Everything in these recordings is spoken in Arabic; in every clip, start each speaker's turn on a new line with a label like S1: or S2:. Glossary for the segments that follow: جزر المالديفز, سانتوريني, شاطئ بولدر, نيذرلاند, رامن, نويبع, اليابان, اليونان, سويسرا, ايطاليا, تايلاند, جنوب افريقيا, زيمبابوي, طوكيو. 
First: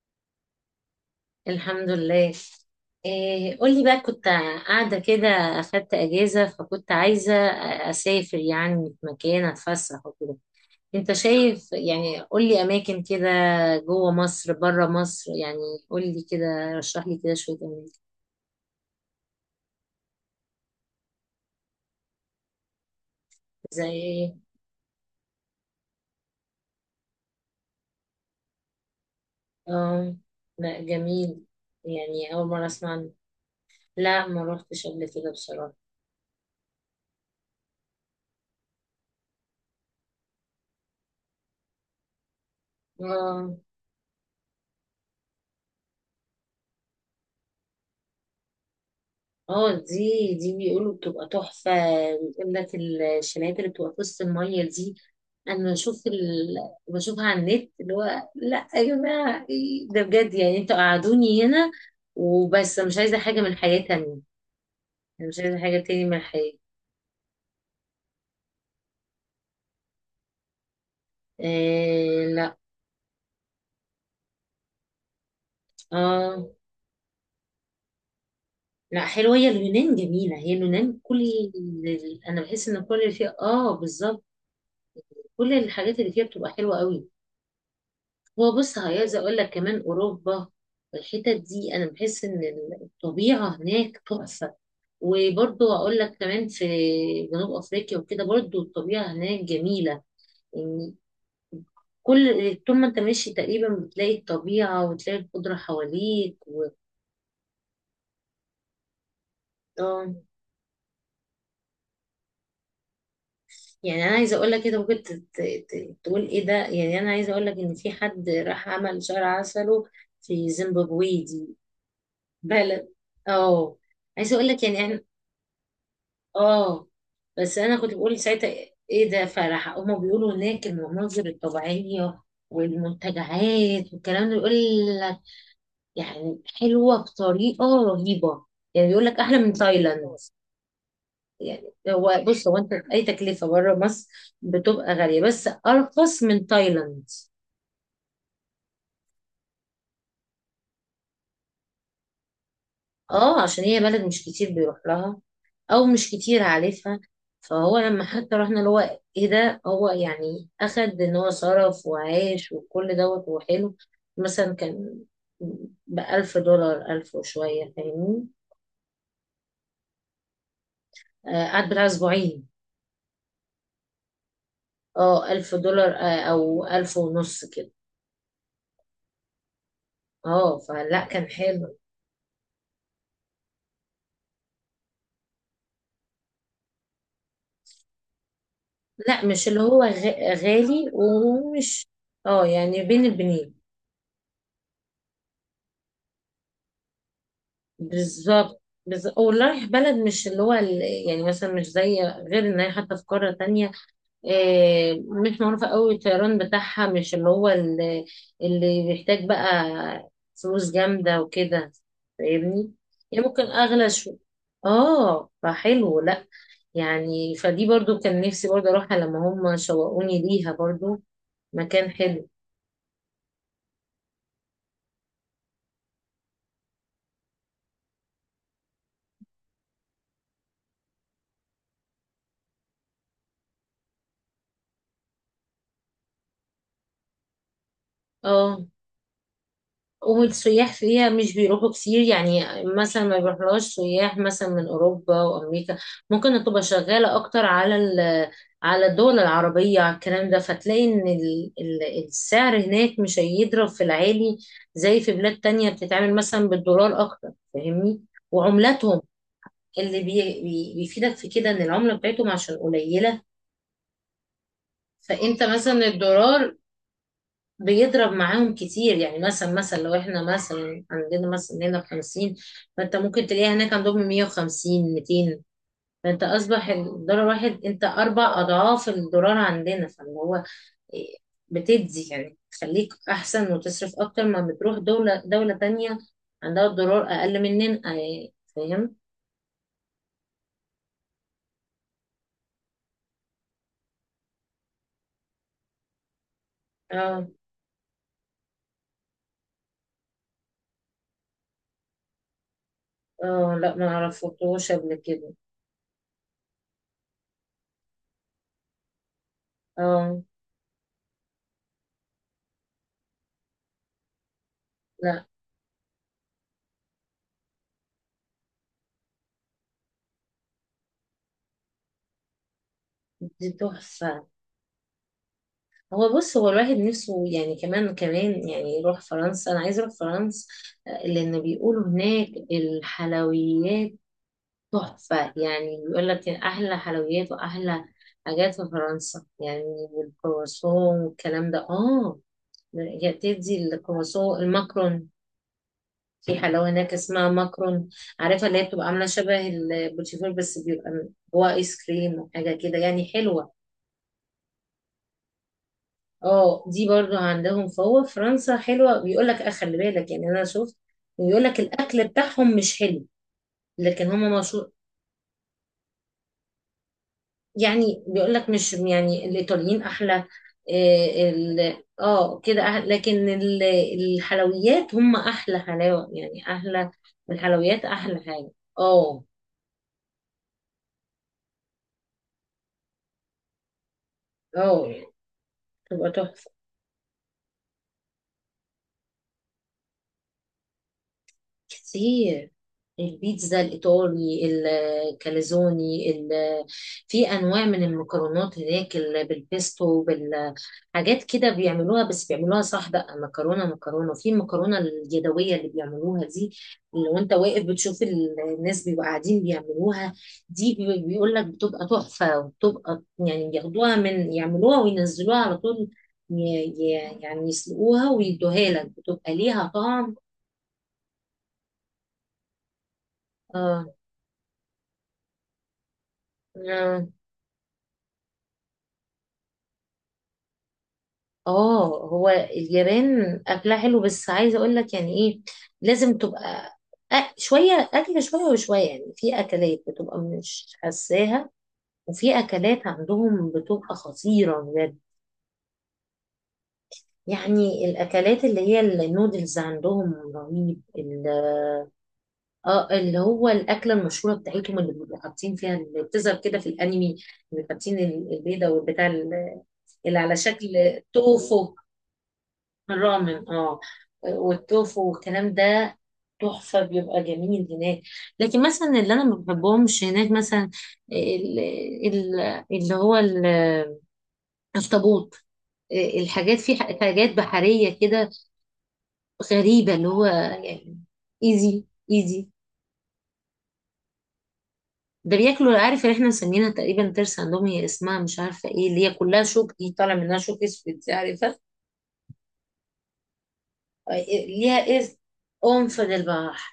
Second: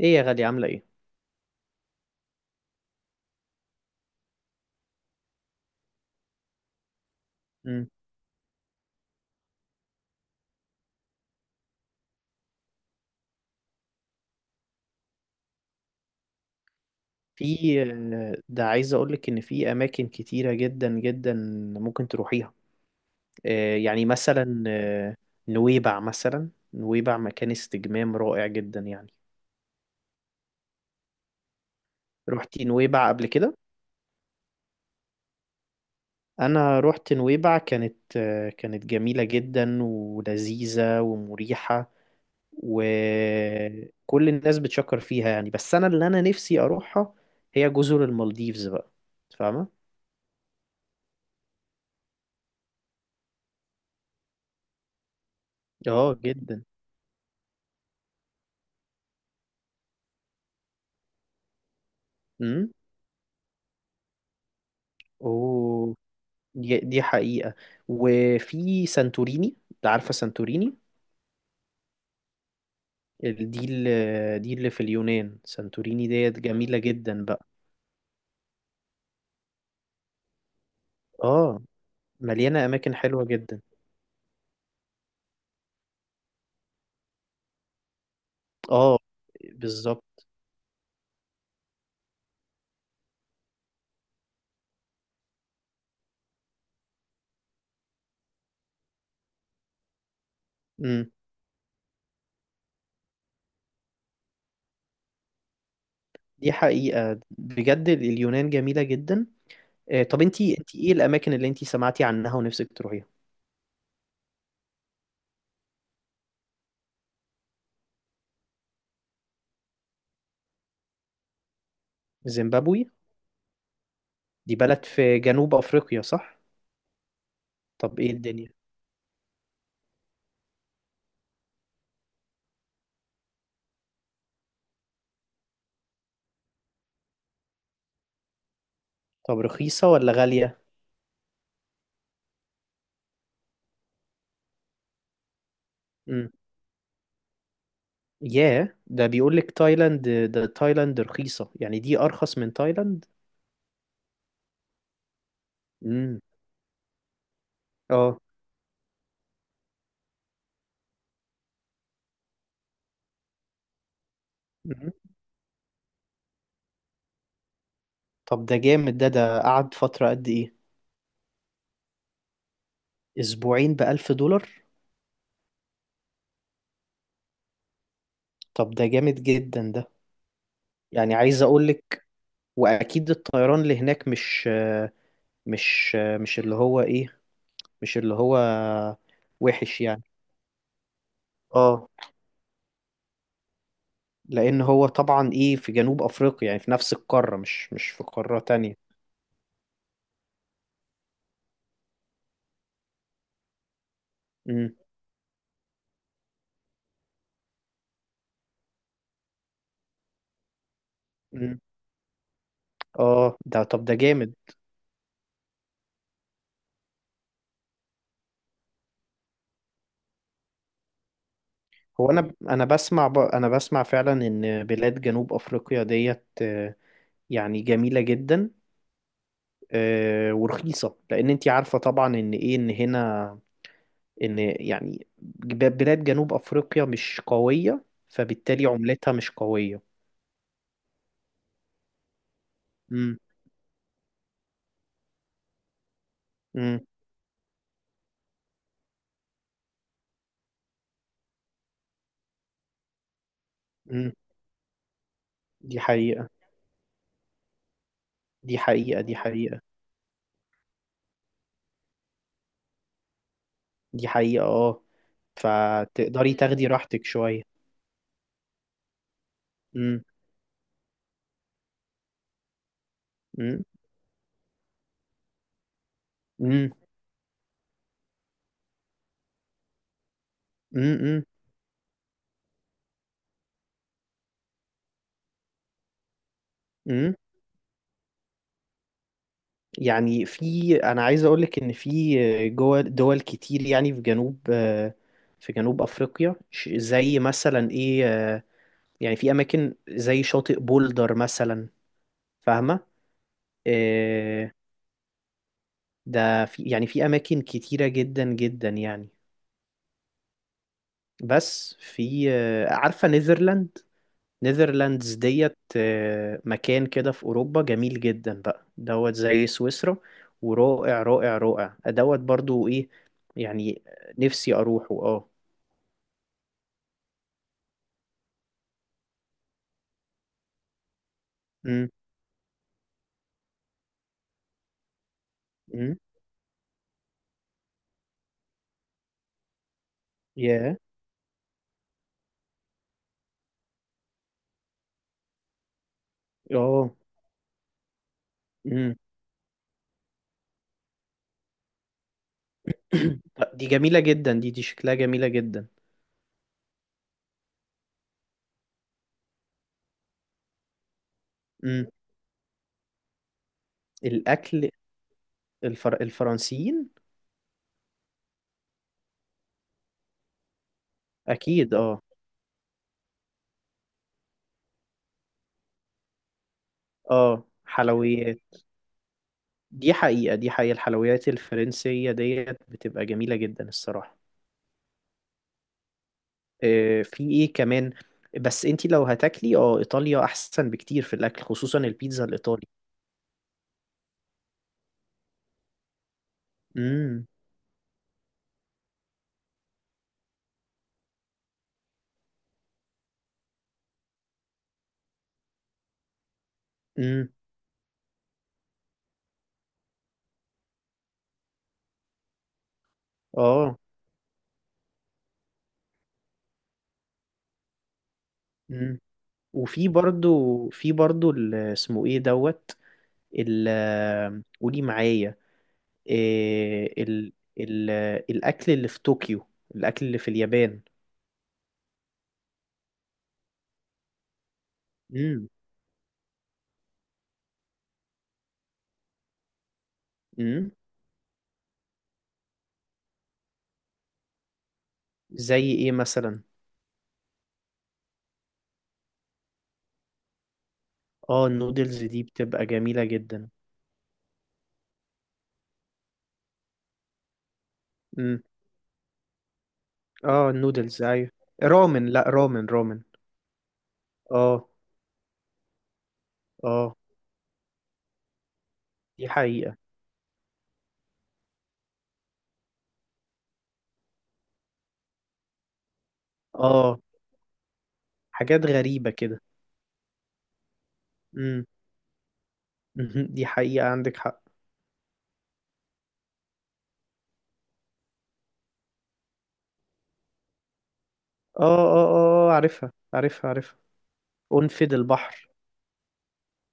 S1: ايه يا غالي، عاملة ايه؟
S2: الحمد لله. إيه قولي بقى، كنت قاعدة كده، أخدت أجازة فكنت عايزة
S1: مم.
S2: أسافر يعني في مكان أتفسح وكده. أنت شايف يعني، قولي أماكن كده، جوه مصر بره مصر يعني. قولي كده، رشح لي كده شوية
S1: في
S2: أماكن.
S1: ده عايز اقولك ان في اماكن كتيرة جدا جدا ممكن تروحيها.
S2: زي
S1: يعني
S2: إيه؟
S1: مثلا نويبع، مثلا نويبع مكان استجمام رائع جدا يعني.
S2: آه لا جميل، يعني أول
S1: روحتي
S2: مرة أسمع
S1: نويبع
S2: عنه.
S1: قبل كده؟
S2: لا ما روحتش قبل كده بصراحة.
S1: انا روحت نويبع، كانت جميلة جدا ولذيذة ومريحة،
S2: آه.
S1: وكل الناس بتشكر فيها يعني، بس انا اللي انا نفسي اروحها هي جزر المالديفز بقى.
S2: اه
S1: فاهمة؟
S2: دي بيقولوا بتبقى تحفة. بيقول لك الشنايات اللي بتبقى في وسط المية دي. أنا بشوف
S1: اه،
S2: ال...
S1: جدا.
S2: بشوفها على النت، اللي هو لأ يا جماعة إيه ده بجد، يعني انتوا قعدوني هنا
S1: مم.
S2: وبس، أنا مش عايزة حاجة من الحياة تانية. أنا مش عايزة حاجة
S1: اوه،
S2: تاني من الحياة.
S1: دي حقيقة. وفي سانتوريني، انت عارفة سانتوريني؟
S2: إيه لأ.
S1: دي اللي في اليونان، سانتوريني ديت
S2: اه
S1: جميلة جدا بقى.
S2: لأ، حلوة هي اليونان، جميلة هي اليونان.
S1: اه،
S2: أنا
S1: مليانة
S2: بحس إن
S1: اماكن
S2: كل اللي
S1: حلوة
S2: فيها
S1: جدا.
S2: بالظبط. كل الحاجات اللي فيها بتبقى حلوة قوي. هو بص،
S1: اه،
S2: عايزة اقول لك كمان
S1: بالظبط.
S2: اوروبا. الحتت دي انا بحس ان الطبيعة هناك تحفة. وبرضو اقول لك كمان في جنوب افريقيا وكده، برضو الطبيعة هناك جميلة يعني.
S1: امم
S2: كل طول ما انت ماشي تقريبا بتلاقي الطبيعة وتلاقي الخضرة حواليك
S1: دي حقيقة بجد، اليونان جميلة جدا.
S2: آه.
S1: طب انتي ايه الاماكن اللي انتي سمعتي عنها ونفسك تروحيها؟
S2: يعني انا عايزة اقول لك كده، ممكن تقول ايه ده. يعني انا عايزة اقول لك ان في حد راح عمل شهر عسله في زيمبابوي دي.
S1: زيمبابوي
S2: بلد. اه. عايزة اقول
S1: دي
S2: لك
S1: بلد
S2: يعني.
S1: في جنوب افريقيا، صح؟
S2: اه، بس انا كنت
S1: طب ايه
S2: بقول ساعتها
S1: الدنيا؟
S2: ايه ده فرح، هما بيقولوا هناك المناظر الطبيعيه والمنتجعات والكلام ده، يقول لك يعني حلوه بطريقه رهيبه. يعني بيقول لك احلى
S1: طب
S2: من
S1: رخيصة
S2: تايلاند.
S1: ولا غالية؟
S2: يعني هو بص، هو انت اي تكلفه بره مصر بتبقى غاليه، بس ارخص
S1: إمم.
S2: من تايلاند.
S1: ياه، ده بيقول لك تايلاند، ده تايلاند رخيصة يعني دي أرخص من تايلاند.
S2: اه عشان هي بلد مش كتير بيروح لها، او مش
S1: امم
S2: كتير عارفها. فهو لما
S1: اه.
S2: حتى رحنا اللي هو ايه ده، هو يعني اخد ان هو صرف وعاش وكل دوت وحلو. مثلا
S1: مم.
S2: كان بألف دولار، ألف وشوية، فاهمني؟
S1: طب ده جامد، ده قعد فترة قد إيه؟
S2: قعد بتاع أسبوعين.
S1: أسبوعين بألف دولار؟
S2: اه ألف دولار، أو ألف ونص كده.
S1: طب ده جامد جدا ده.
S2: اه فلا
S1: يعني
S2: كان
S1: عايز أقول
S2: حلو.
S1: لك، وأكيد الطيران اللي هناك مش اللي هو إيه، مش اللي هو
S2: لا مش اللي
S1: وحش
S2: هو
S1: يعني.
S2: غالي ومش.
S1: اه.
S2: اه يعني بين البنين.
S1: لأن هو طبعا إيه في جنوب أفريقيا، يعني في نفس القارة، مش في قارة
S2: بالظبط.
S1: تانية.
S2: ورايح بلد مش اللي هو ال... يعني مثلا مش زي، غير ان هي حتى في قارة تانية.
S1: امم
S2: مش معروفة قوي الطيران بتاعها، مش اللي هو اللي، اللي بيحتاج بقى فلوس جامدة
S1: امم
S2: وكده، فاهمني؟ يعني
S1: اه،
S2: ممكن
S1: ده طب
S2: اغلى
S1: ده
S2: شو.
S1: جامد.
S2: اه فحلو لا، يعني فدي برضو كان نفسي برضو اروحها لما هم شوقوني ليها برضو. مكان
S1: هو
S2: حلو.
S1: انا، بسمع فعلا ان بلاد جنوب افريقيا ديت يعني جميله جدا. ورخيصه، لان انت عارفه طبعا ان ايه ان هنا، ان يعني بلاد جنوب افريقيا مش قويه،
S2: اه
S1: فبالتالي عملتها مش قويه.
S2: والسياح فيها مش بيروحوا كتير يعني، مثلا ما
S1: امم
S2: بيروحلهاش سياح مثلا من أوروبا وأمريكا. ممكن تبقى
S1: امم
S2: شغالة أكتر على على الدول العربية، على الكلام ده، فتلاقي إن السعر هناك مش هيضرب في
S1: امم
S2: العالي زي في بلاد تانية
S1: دي
S2: بتتعامل
S1: حقيقه،
S2: مثلا بالدولار أكتر، فاهمني؟
S1: دي
S2: وعملاتهم
S1: حقيقه، دي حقيقه،
S2: اللي بيفيدك في كده إن العملة بتاعتهم عشان قليلة.
S1: دي حقيقه. اه،
S2: فأنت مثلا
S1: فتقدري
S2: الدولار
S1: تاخدي راحتك شويه.
S2: بيضرب معاهم كتير. يعني مثلا لو
S1: امم
S2: احنا مثلا عندنا مثلا هنا بخمسين، فانت ممكن تلاقيها
S1: امم
S2: هناك عندهم مية وخمسين، ميتين. فانت اصبح
S1: امم
S2: الدولار واحد، انت اربع اضعاف الدولار عندنا، فاللي هو إيه،
S1: امم
S2: بتدي يعني تخليك احسن وتصرف اكتر ما بتروح دولة تانية عندها الدولار
S1: امم.
S2: اقل مننا، فاهم؟
S1: يعني انا عايز اقول لك ان في جوه دول كتير يعني، في جنوب افريقيا، زي
S2: اه.
S1: مثلا ايه؟ يعني في اماكن زي شاطئ بولدر مثلا، فاهمه؟
S2: اه لا ما
S1: إيه
S2: عرفتوش قبل كده.
S1: ده، في يعني في اماكن كتيره جدا جدا يعني.
S2: اه.
S1: بس في عارفه نيذرلاند؟ نيذرلاندز
S2: لا
S1: ديت مكان كده في أوروبا جميل جدا بقى، زي سويسرا، ورائع رائع رائع، برضو إيه
S2: دي
S1: يعني،
S2: تحفة.
S1: نفسي أروحه. اه.
S2: هو بص، هو الواحد نفسه يعني كمان يعني يروح فرنسا، انا عايز اروح فرنسا. لان بيقولوا
S1: امم.
S2: هناك الحلويات تحفة. يعني
S1: امم.
S2: بيقول لك احلى حلويات واحلى حاجات في فرنسا يعني،
S1: ياه.
S2: والكرواسون والكلام ده اه. يا بتدي الكرواسون، الماكرون، في حلاوة
S1: اه.
S2: هناك اسمها ماكرون. عارفة اللي هي بتبقى
S1: امم.
S2: عاملة شبه البوتيفور بس بيبقى جواه ايس كريم وحاجة كده، يعني حلوة.
S1: دي جميلة جدا، دي شكلها جميلة جدا.
S2: اه. دي برضو عندهم، فهو فرنسا حلوة. بيقول لك اه خلي بالك، يعني انا شفت، ويقول لك
S1: امم
S2: الاكل بتاعهم مش حلو، لكن هم
S1: الأكل،
S2: مشهور.
S1: الفرنسيين.
S2: يعني بيقول لك مش يعني، الايطاليين احلى. إيه
S1: أكيد، اه،
S2: اه كده أحلى، لكن الحلويات هم احلى حلاوة، يعني احلى
S1: اه،
S2: الحلويات احلى
S1: حلويات.
S2: حاجة. اه.
S1: دي حقيقة، دي حقيقة، الحلويات الفرنسية ديت بتبقى جميلة جدا الصراحة.
S2: اه تبقى تحفة.
S1: في ايه كمان؟ بس انتي لو هتاكلي ايطاليا احسن بكتير في الاكل، خصوصا البيتزا
S2: كتير
S1: الايطالي.
S2: البيتزا الإيطالي، الكاليزوني ال-.
S1: امم.
S2: في أنواع من المكرونات هناك بالبيستو، بالحاجات كده بيعملوها، بس بيعملوها صح بقى. مكرونة في المكرونة اليدوية اللي بيعملوها دي، اللي
S1: امم.
S2: وانت واقف بتشوف الناس بيبقوا قاعدين بيعملوها دي. بيقول لك بتبقى تحفة، وبتبقى يعني
S1: اه.
S2: بياخدوها من يعملوها وينزلوها على طول. ي- يعني يسلقوها ويدوها لك،
S1: امم.
S2: بتبقى ليها
S1: وفي
S2: طعم.
S1: برضو في برضو ال- اسمه ايه دوت ال
S2: اه.
S1: آه، قولي معايا. إيه
S2: آه.
S1: ال ال آه، الاكل اللي في طوكيو، الاكل اللي في اليابان.
S2: اه هو اليابان اكلها حلو، بس عايزه اقول لك يعني ايه،
S1: امم.
S2: لازم تبقى شويه اكل شويه وشويه. يعني في اكلات بتبقى
S1: امم.
S2: مش حساها، وفي اكلات عندهم بتبقى خطيره بجد.
S1: زي ايه مثلا؟
S2: يعني الاكلات اللي هي النودلز عندهم رهيب ال-.
S1: اه، النودلز دي بتبقى
S2: اه
S1: جميلة
S2: اللي هو
S1: جدا.
S2: الاكله المشهوره بتاعتهم اللي بيبقوا حاطين فيها، اللي بتظهر كده في الانمي، اللي حاطين
S1: امم.
S2: البيضه والبتاع ال-، اللي على
S1: اه،
S2: شكل
S1: النودلز، ايوه.
S2: توفو.
S1: رامن، لا، رامن رامن.
S2: الرامن اه،
S1: اه.
S2: والتوفو والكلام ده تحفة،
S1: اه،
S2: بيبقى جميل هناك. لكن مثلا اللي انا
S1: دي
S2: ما
S1: حقيقة.
S2: بحبهمش هناك مثلا ال- ال- اللي هو ال- الطابوت، الحاجات في
S1: اه،
S2: حاجات بحرية كده،
S1: حاجات غريبة كده.
S2: غريبة. اللي هو يعني
S1: امم.
S2: ايزي ايزي.
S1: مهم. دي حقيقة، عندك حق.
S2: ده بياكلوا، عارف اللي احنا مسمينها تقريبا ترس عندهم، هي اسمها مش عارفة ايه، اللي هي كلها شوك دي، طالع منها شوك اسود، عارفة؟
S1: اه، اه، اه، عارفها، عارفها، عارفها.
S2: ليها
S1: قنفذ
S2: إذ،
S1: البحر.
S2: أنف للبحر،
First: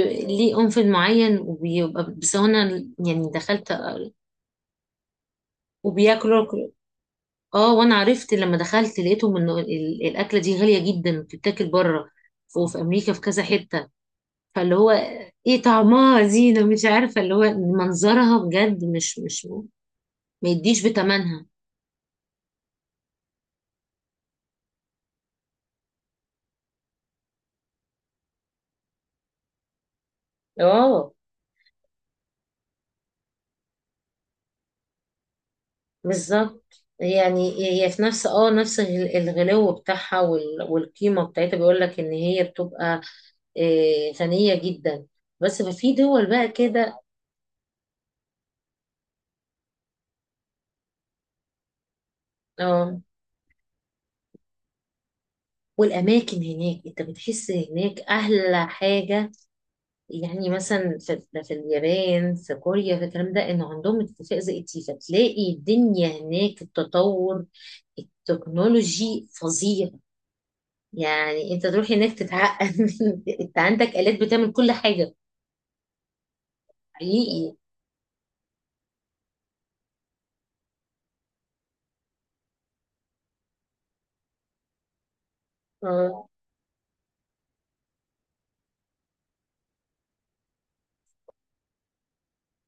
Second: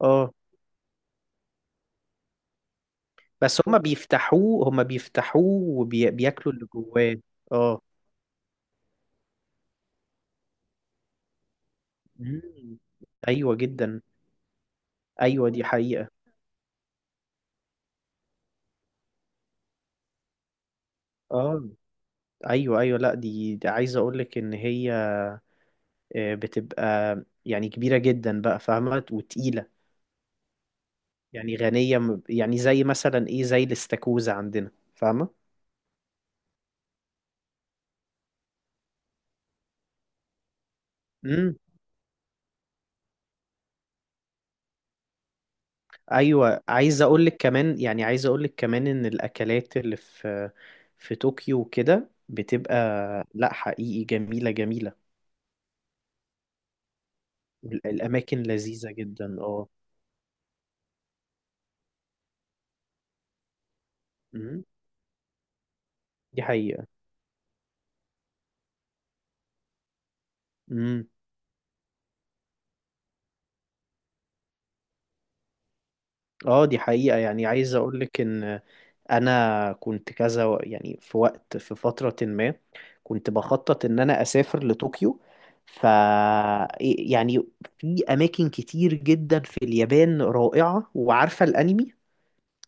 S1: اه،
S2: أنف معين وبيبقى، بس هو أنا يعني
S1: بس
S2: دخلت،
S1: هما بيفتحوه
S2: وبياكلوا
S1: وبياكلوا اللي جواه.
S2: اه
S1: اه.
S2: وانا عرفت لما دخلت لقيتهم ان الاكله دي غاليه جدا، بتتاكل بره وفي
S1: مم.
S2: امريكا في كذا
S1: ايوه
S2: حته.
S1: جدا.
S2: فاللي هو
S1: ايوه،
S2: ايه،
S1: دي حقيقة.
S2: طعمها زينه، مش عارفه اللي هو منظرها بجد مش ما يديش بتمنها.
S1: اه، ايوه، ايوه، لا دي، دي عايز اقولك ان هي بتبقى يعني كبيرة جدا بقى، فاهمة، وتقيلة.
S2: اه
S1: يعني غنية، يعني زي مثلا ايه، زي الاستاكوزا عندنا، فاهمة؟
S2: بالظبط يعني. هي في نفس اه نفس الغلو بتاعها والقيمة بتاعتها، بيقول لك ان هي بتبقى غنية جدا. بس ففي دول بقى
S1: ايوه،
S2: كده.
S1: عايز اقول لك كمان، يعني عايز اقول لك كمان ان الاكلات اللي في، في طوكيو وكده بتبقى،
S2: اه
S1: لا حقيقي جميله جميله.
S2: والاماكن هناك، انت بتحس هناك
S1: الاماكن
S2: احلى
S1: لذيذه
S2: حاجة.
S1: جدا، اه.
S2: يعني مثلا في اليابان، في كوريا، في الكلام ده، انه عندهم اتفاق زي
S1: أمم،
S2: التيفا، تلاقي الدنيا
S1: دي
S2: هناك
S1: حقيقه.
S2: التطور التكنولوجي فظيع.
S1: امم
S2: يعني انت تروح هناك تتعقد انت عندك آلات بتعمل كل حاجة.
S1: اه، دي حقيقه. يعني
S2: حقيقي.
S1: عايز اقول لك ان انا كنت كذا يعني في وقت، في فتره ما كنت بخطط ان انا اسافر لطوكيو. ف
S2: اه.
S1: يعني في اماكن كتير جدا في اليابان رائعه، وعارفه الانمي.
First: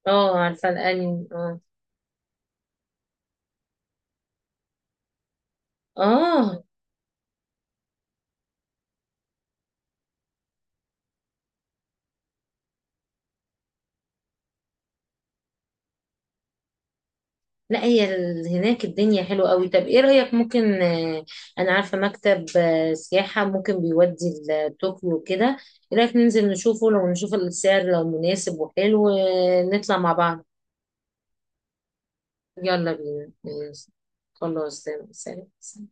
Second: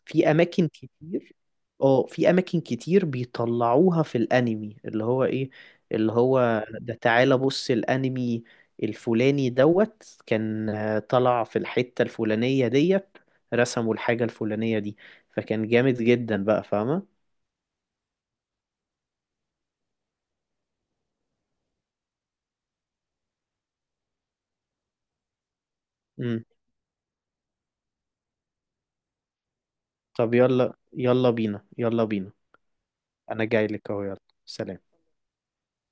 S1: في
S2: اه
S1: اماكن
S2: عارفة الأنمي
S1: كتير.
S2: اه.
S1: اه، في اماكن كتير بيطلعوها في الانمي، اللي هو ايه، اللي
S2: اه
S1: هو ده تعالى بص الانمي الفلاني كان طلع في الحتة الفلانية ديت، رسموا الحاجة الفلانية دي، فكان جامد جدا بقى، فاهمة.
S2: لا هي ال- هناك الدنيا حلوة قوي. طب ايه رأيك؟ ممكن انا عارفة مكتب سياحة ممكن بيودي لطوكيو كده. ايه رأيك
S1: امم
S2: ننزل نشوفه، لو نشوف السعر لو مناسب وحلو، نطلع مع
S1: طب
S2: بعض.
S1: يلا، يلا بينا، يلا بينا.
S2: يلا بينا
S1: انا جاي لك
S2: ماشي.
S1: اهو، يلا. سلام.
S2: خلاص، سلام سلام.